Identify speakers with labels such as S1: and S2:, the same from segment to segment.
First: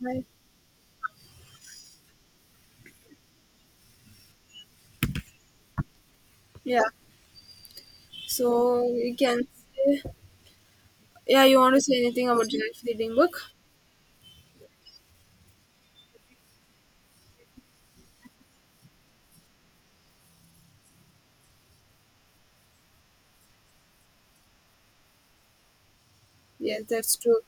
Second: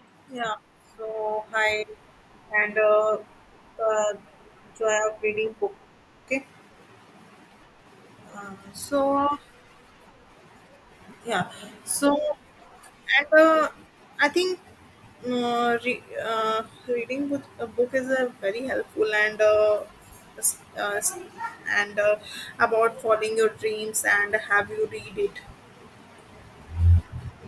S1: Right.
S2: Yeah, so hi, and uh, joy of reading book. Okay,
S1: Yeah. So we
S2: so
S1: can say, yeah,
S2: yeah,
S1: you want to say
S2: so
S1: anything about joy of reading book?
S2: and I think uh, re- uh, reading book, a book is a very helpful s- uh, s- and about following your dreams and have you read it.
S1: Yes, that's true.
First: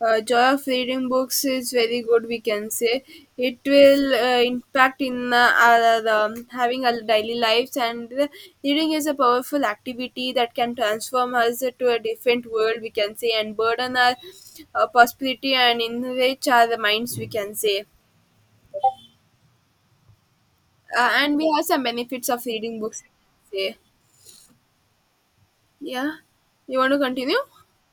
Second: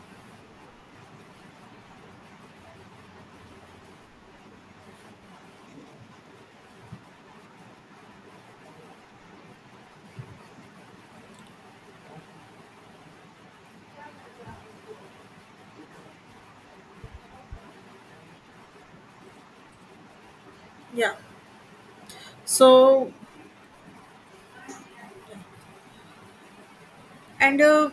S1: Joy of reading books is very good. We can say it will impact in our having our daily lives, and reading is a powerful activity that can transform us to a different world. We can say, and burden our prosperity and enrich our minds. We can say,
S2: Yeah,
S1: and we have some benefits of reading books,
S2: so
S1: we can say. Yeah, you want to continue?
S2: and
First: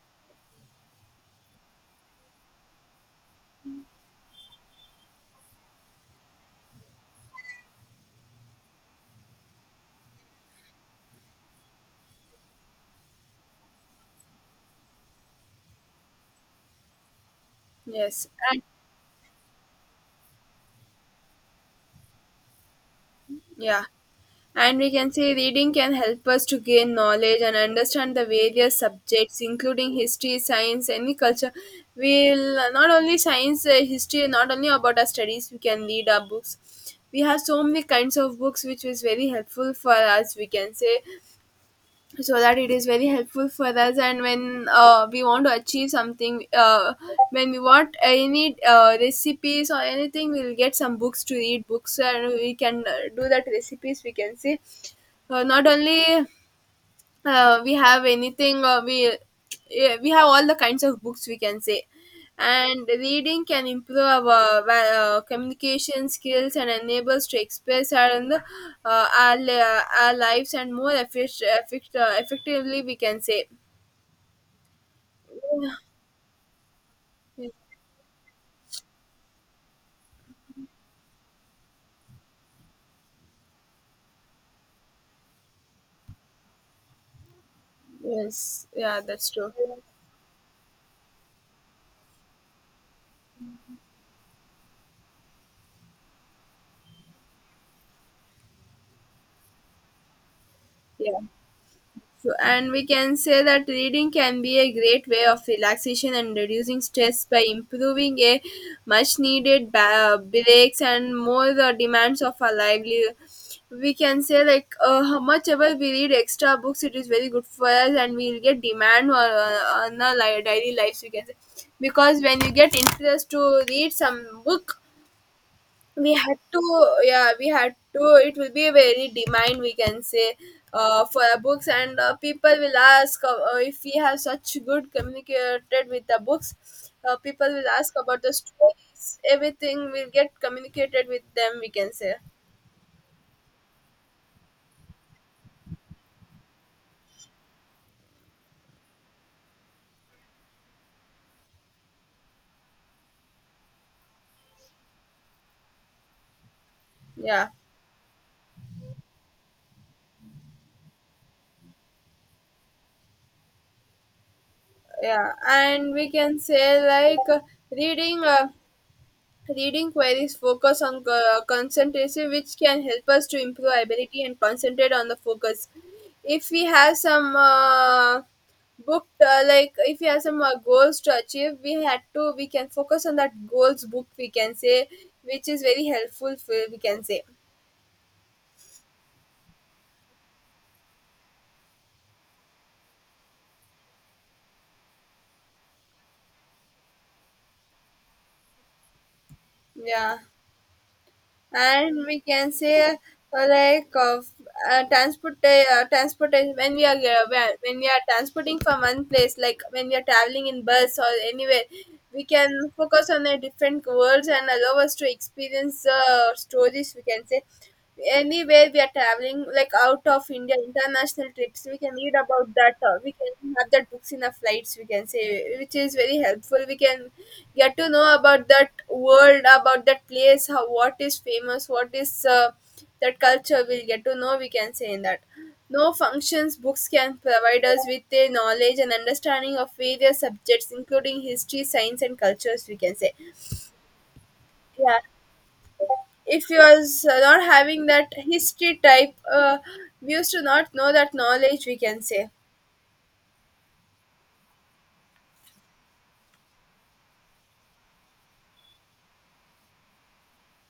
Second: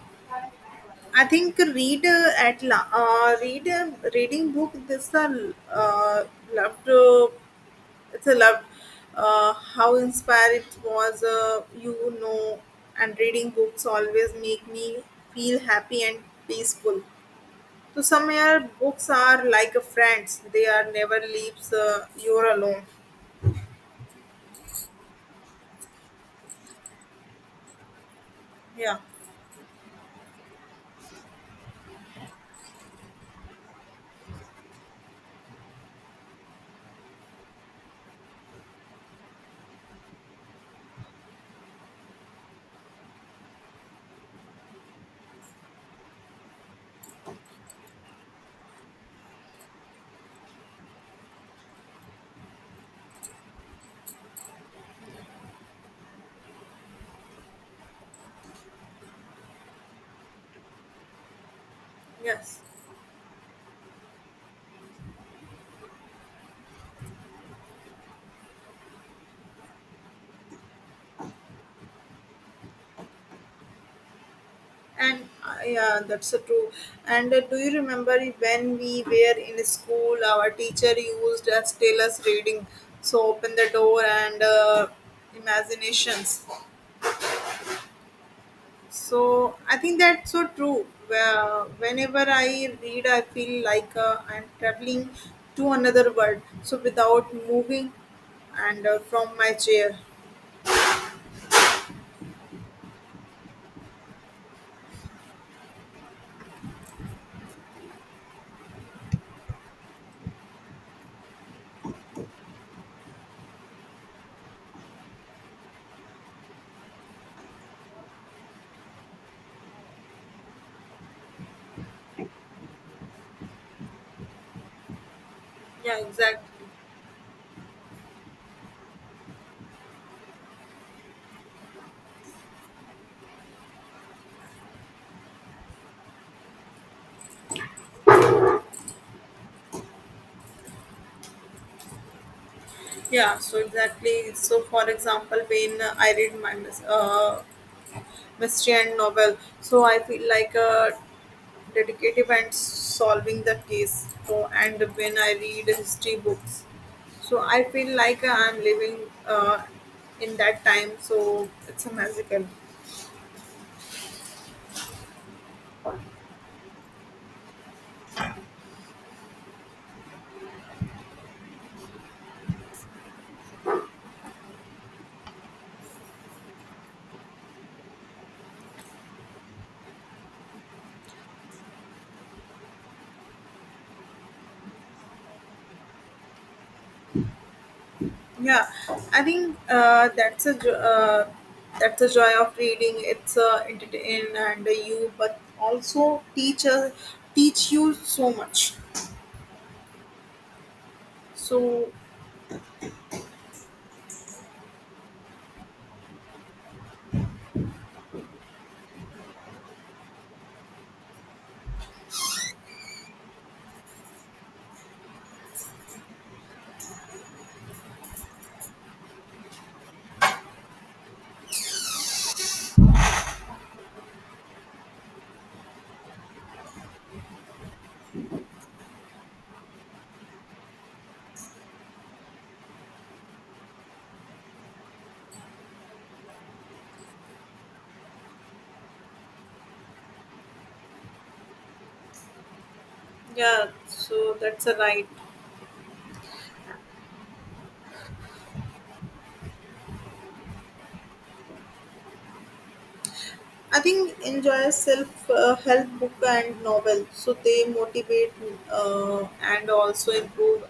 S2: I think reader reading book. This a uh, love to. It's a love. How inspired it was. Know, and reading books always make me feel happy and peaceful. So
S1: Yes,
S2: somewhere
S1: and,
S2: books are like a friends. They are never leaves. You're alone.
S1: yeah, and we can say reading can help us to gain knowledge and understand the various
S2: Yeah.
S1: subjects, including history, science, any culture. We'll not only science, history, not only about our studies, we can read our books. We have so many kinds of books, which is very helpful for us. We can say, so that it is very helpful for us, and when we want to achieve something, when we want any recipes or anything, we'll get some books to read books, and we can do that recipes, we can see, not only we have anything, we, yeah, we have all the kinds of books, we can say,
S2: Yes.
S1: and reading can improve our communication skills and enables to express our, in the, our, our lives and more effectively, we can say.
S2: And yeah, that's true. And
S1: Yeah.
S2: do you remember when we were in school, our teacher used us tell us reading, so open the door and imaginations.
S1: Yes, yeah, that's true.
S2: So I think that's so true. Whenever I read, I feel like I'm traveling to another world. So without moving and from my chair.
S1: Yeah. So, and we can say that reading can be a great way of relaxation and reducing stress by improving a much needed breaks and more the demands of our livelihood. We can say, like how much ever we read extra books, it is very good for us, and we'll get demand on our daily lives. We can say, because when you get interest to read some book,
S2: Yeah,
S1: we had to,
S2: exactly.
S1: yeah, we had to. It will be very demand, we can say, for our books, and people will ask, if we have such good communicated with the books. People will ask about the stories. Everything will get communicated with them. We can say,
S2: Yeah, so exactly. So, for example, when I read my mystery and novel. So I feel like a detective and solving the case. So and when I read history books, so
S1: yeah,
S2: I feel like I'm living uh, in that time. So it's a magical.
S1: yeah, and we can say, like, reading. Reading queries focus on concentration, which can help us to improve ability and concentrate on the focus. If we have some book, like if we have some goals to achieve, we had to we can focus on that goals book, we can say, which is very helpful. We can say.
S2: Yeah, I think that's the joy of reading. It's entertain and you, but also teach teach you so much.
S1: Yeah,
S2: So
S1: and we can say, like of, transportation, when we are when we are transporting from one place, like when we are traveling in bus or anywhere, we can focus on the different worlds and allow us to experience stories, we can say. Anywhere we are traveling, like out of India, international trips, we can read about that, we can have that books in our flights, we can say, which is very helpful. We can get to know about that world, about that place, how, what is famous, what is that culture, we'll get to know, we can say, in that. No, functions books can provide us with a knowledge and understanding of various subjects, including history, science, and cultures, we can say.
S2: yeah, so that's a
S1: Yeah.
S2: right.
S1: If you are not having that history type, we used to not know that knowledge, we can say.
S2: I think enjoy self help book and novel, so they motivate and also improve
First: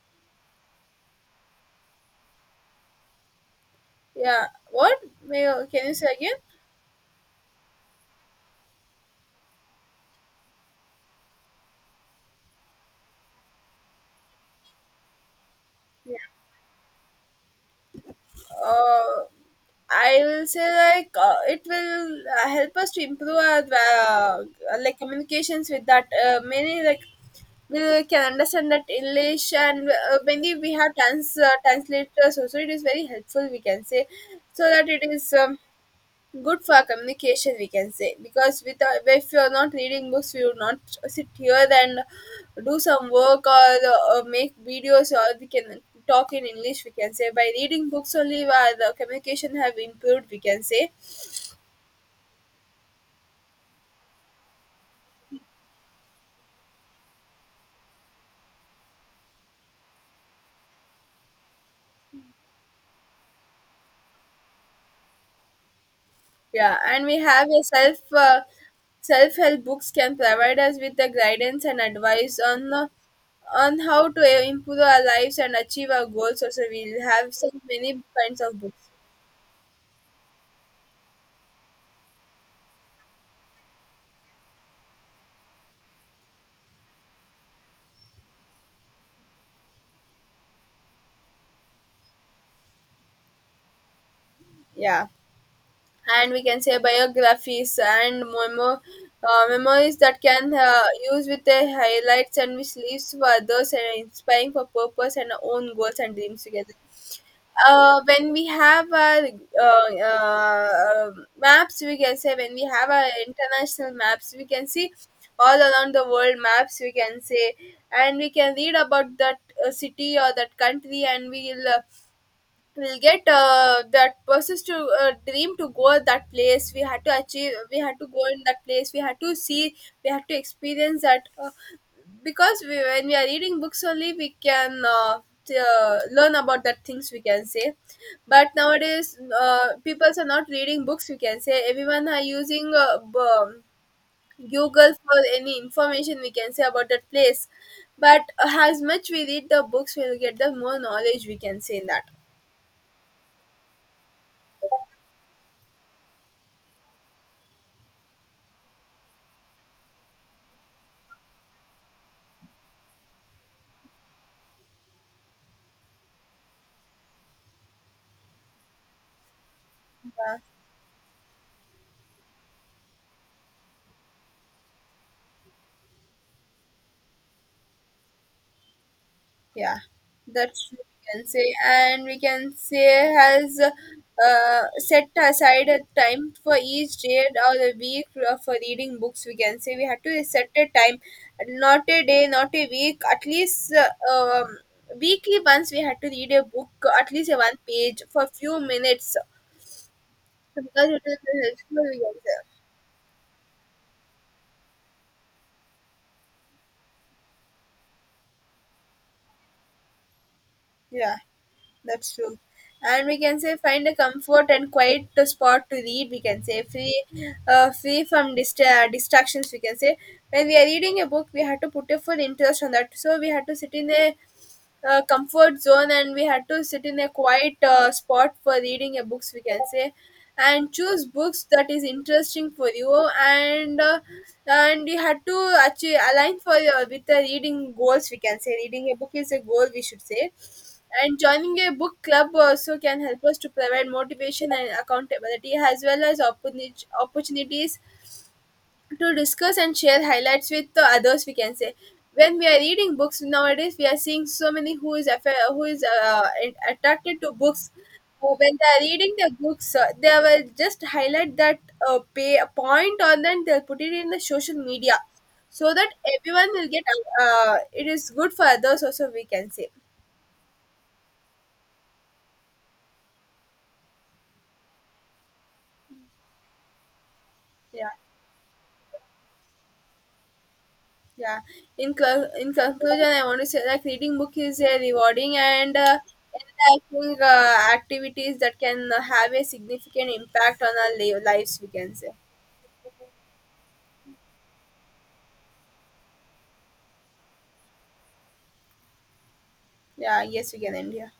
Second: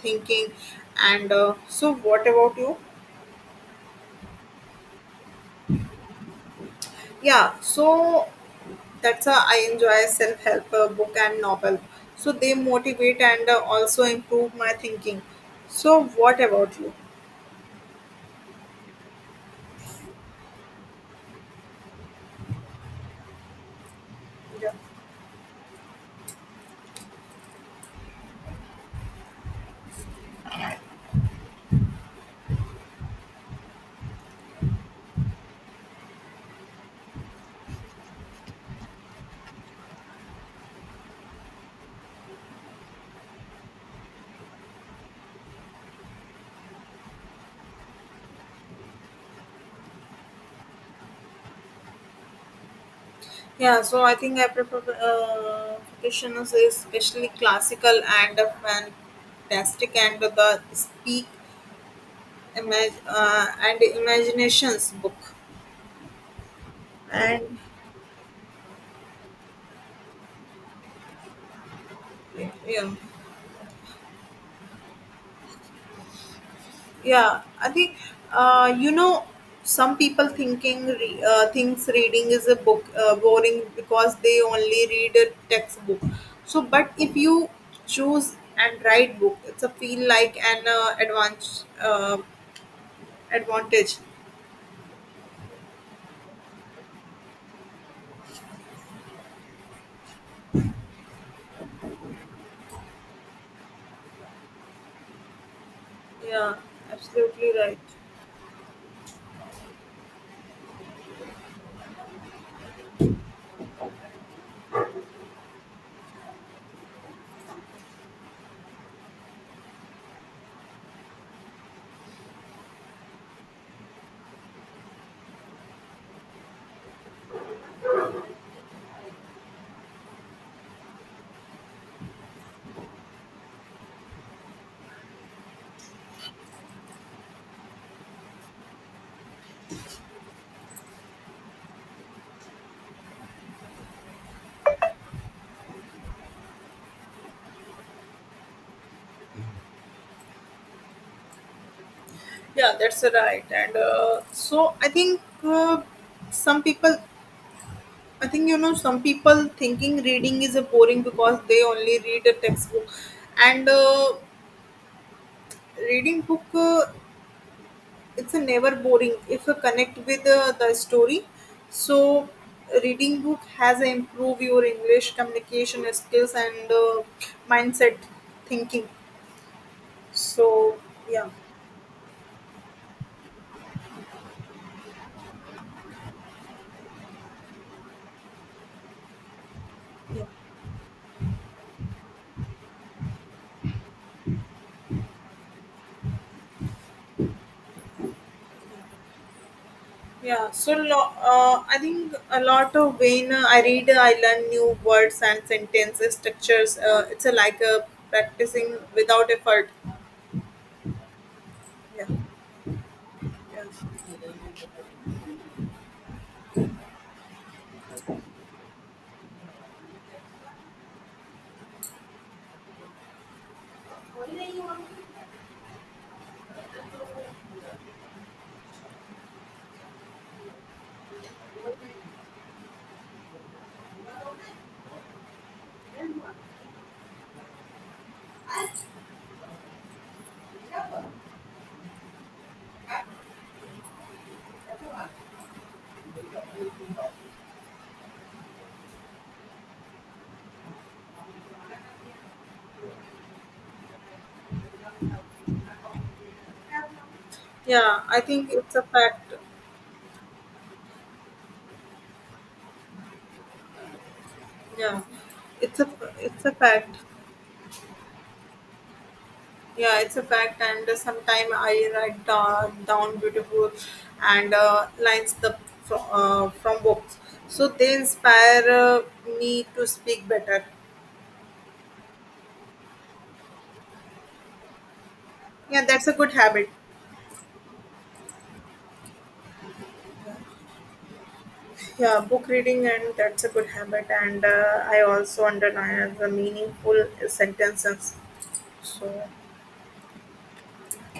S2: thinking. And so, what about you?
S1: Yeah, what, may, can you say again?
S2: Yeah, so that's how I enjoy self help book and novel. So they motivate and also improve my thinking. So, what about you?
S1: uh, I will say, like, it will help us to improve our
S2: Yeah.
S1: like communications with that, many, like, we can understand that English, and many we have translators also, it is very helpful, we can say. So that it is. Good for communication, we can say, because without, if you're not reading books, we will not sit here and do some work, or make videos, or we can talk in English, we can say, by reading books only, the communication have improved, we can say.
S2: Yeah, so I think I prefer fictions, especially classical and fantastic, and the speak and imaginations book
S1: Yeah, and we have
S2: and
S1: a self-help books can provide us with the guidance and advice on uh,
S2: yeah,
S1: on how to improve our lives and achieve our goals, also we'll have
S2: yeah,
S1: so
S2: I
S1: many
S2: think
S1: kinds of
S2: uh,
S1: books.
S2: you know some people thinking thinks reading is a book boring because they only read a textbook so but if you choose and write book it's a feel like an advantage advantage.
S1: Yeah, and we can say, biographies and memories, that can use with the highlights, and which leaves for others and inspiring for purpose and our own goals and dreams
S2: Yeah,
S1: together.
S2: absolutely right.
S1: When we have our uh, uh, maps, we can say, when we have our international maps, we can see all around the world maps. We can say, and we can read about that city or that country, and we will. We'll get that persons to dream to go that place, we had to achieve, we had to go in that place, we had to see, we had to experience that, because we, when we are reading books only, we can learn about that things, we can say. But nowadays people are not reading books, we can say, everyone are using um, Google for any information, we can say, about that place. But as much we read the books, we'll get the more knowledge, we can say, in that.
S2: Yeah, that's right. And so I think some people, I think you know some people thinking reading is a boring because they only read a textbook, and reading book it's a never boring if you connect with
S1: Uh,
S2: the story. So reading book has improve your English communication skills and mindset thinking.
S1: Yeah, that's
S2: So
S1: what we can
S2: yeah,
S1: say, and we can say has set aside a time for each day or the week, for reading books. We can say we had to
S2: yeah.
S1: set a time, not a day, not a week, at least weekly once we had to read a book, at least a one page for few minutes. So,
S2: Yeah,
S1: because it is
S2: I
S1: helpful, we can
S2: think a
S1: say.
S2: lot of when I read, I learn new words and sentences, structures. It's a, like a practicing without effort.
S1: Yeah.
S2: Yeah,
S1: That's true. And we can say,
S2: yeah,
S1: find a comfort and quiet spot to read. We can say, free, free from distractions, we can say. When we are reading a book, we have to put a full interest on that. So we have to sit in a comfort zone, and we had to sit in a quiet spot for reading a books, we can say, and choose books that is interesting for you, and you had to actually align for with the reading goals, we can say, reading a book is a goal, we should say. And joining a book club also can help us to provide motivation and accountability, as well as opportunities to discuss and share highlights with the others, we can say. When we are reading books nowadays, we are seeing so many who is affa- who is attracted to books.
S2: yeah. I
S1: Who,
S2: think
S1: when they
S2: it's
S1: are
S2: a
S1: reading the
S2: fact.
S1: books, they will just highlight that, pay point a point, and then they'll put it in the social media,
S2: Yeah,
S1: so
S2: it's a,
S1: that
S2: it's
S1: everyone
S2: a
S1: will get,
S2: fact.
S1: it is good for others also, we can say.
S2: Yeah, it's a fact. And sometime I write down beautiful and lines the from books, so
S1: Yeah.
S2: they inspire me to speak better.
S1: Yeah. In conclusion, I want to say that reading book is a rewarding and
S2: Yeah, that's a good habit.
S1: enlightening activities that can have a significant impact on our lives, we can say.
S2: Yeah, book reading, and that's a good habit. And I also underline the meaningful sentences. So.
S1: Yeah. Yes, we can end here.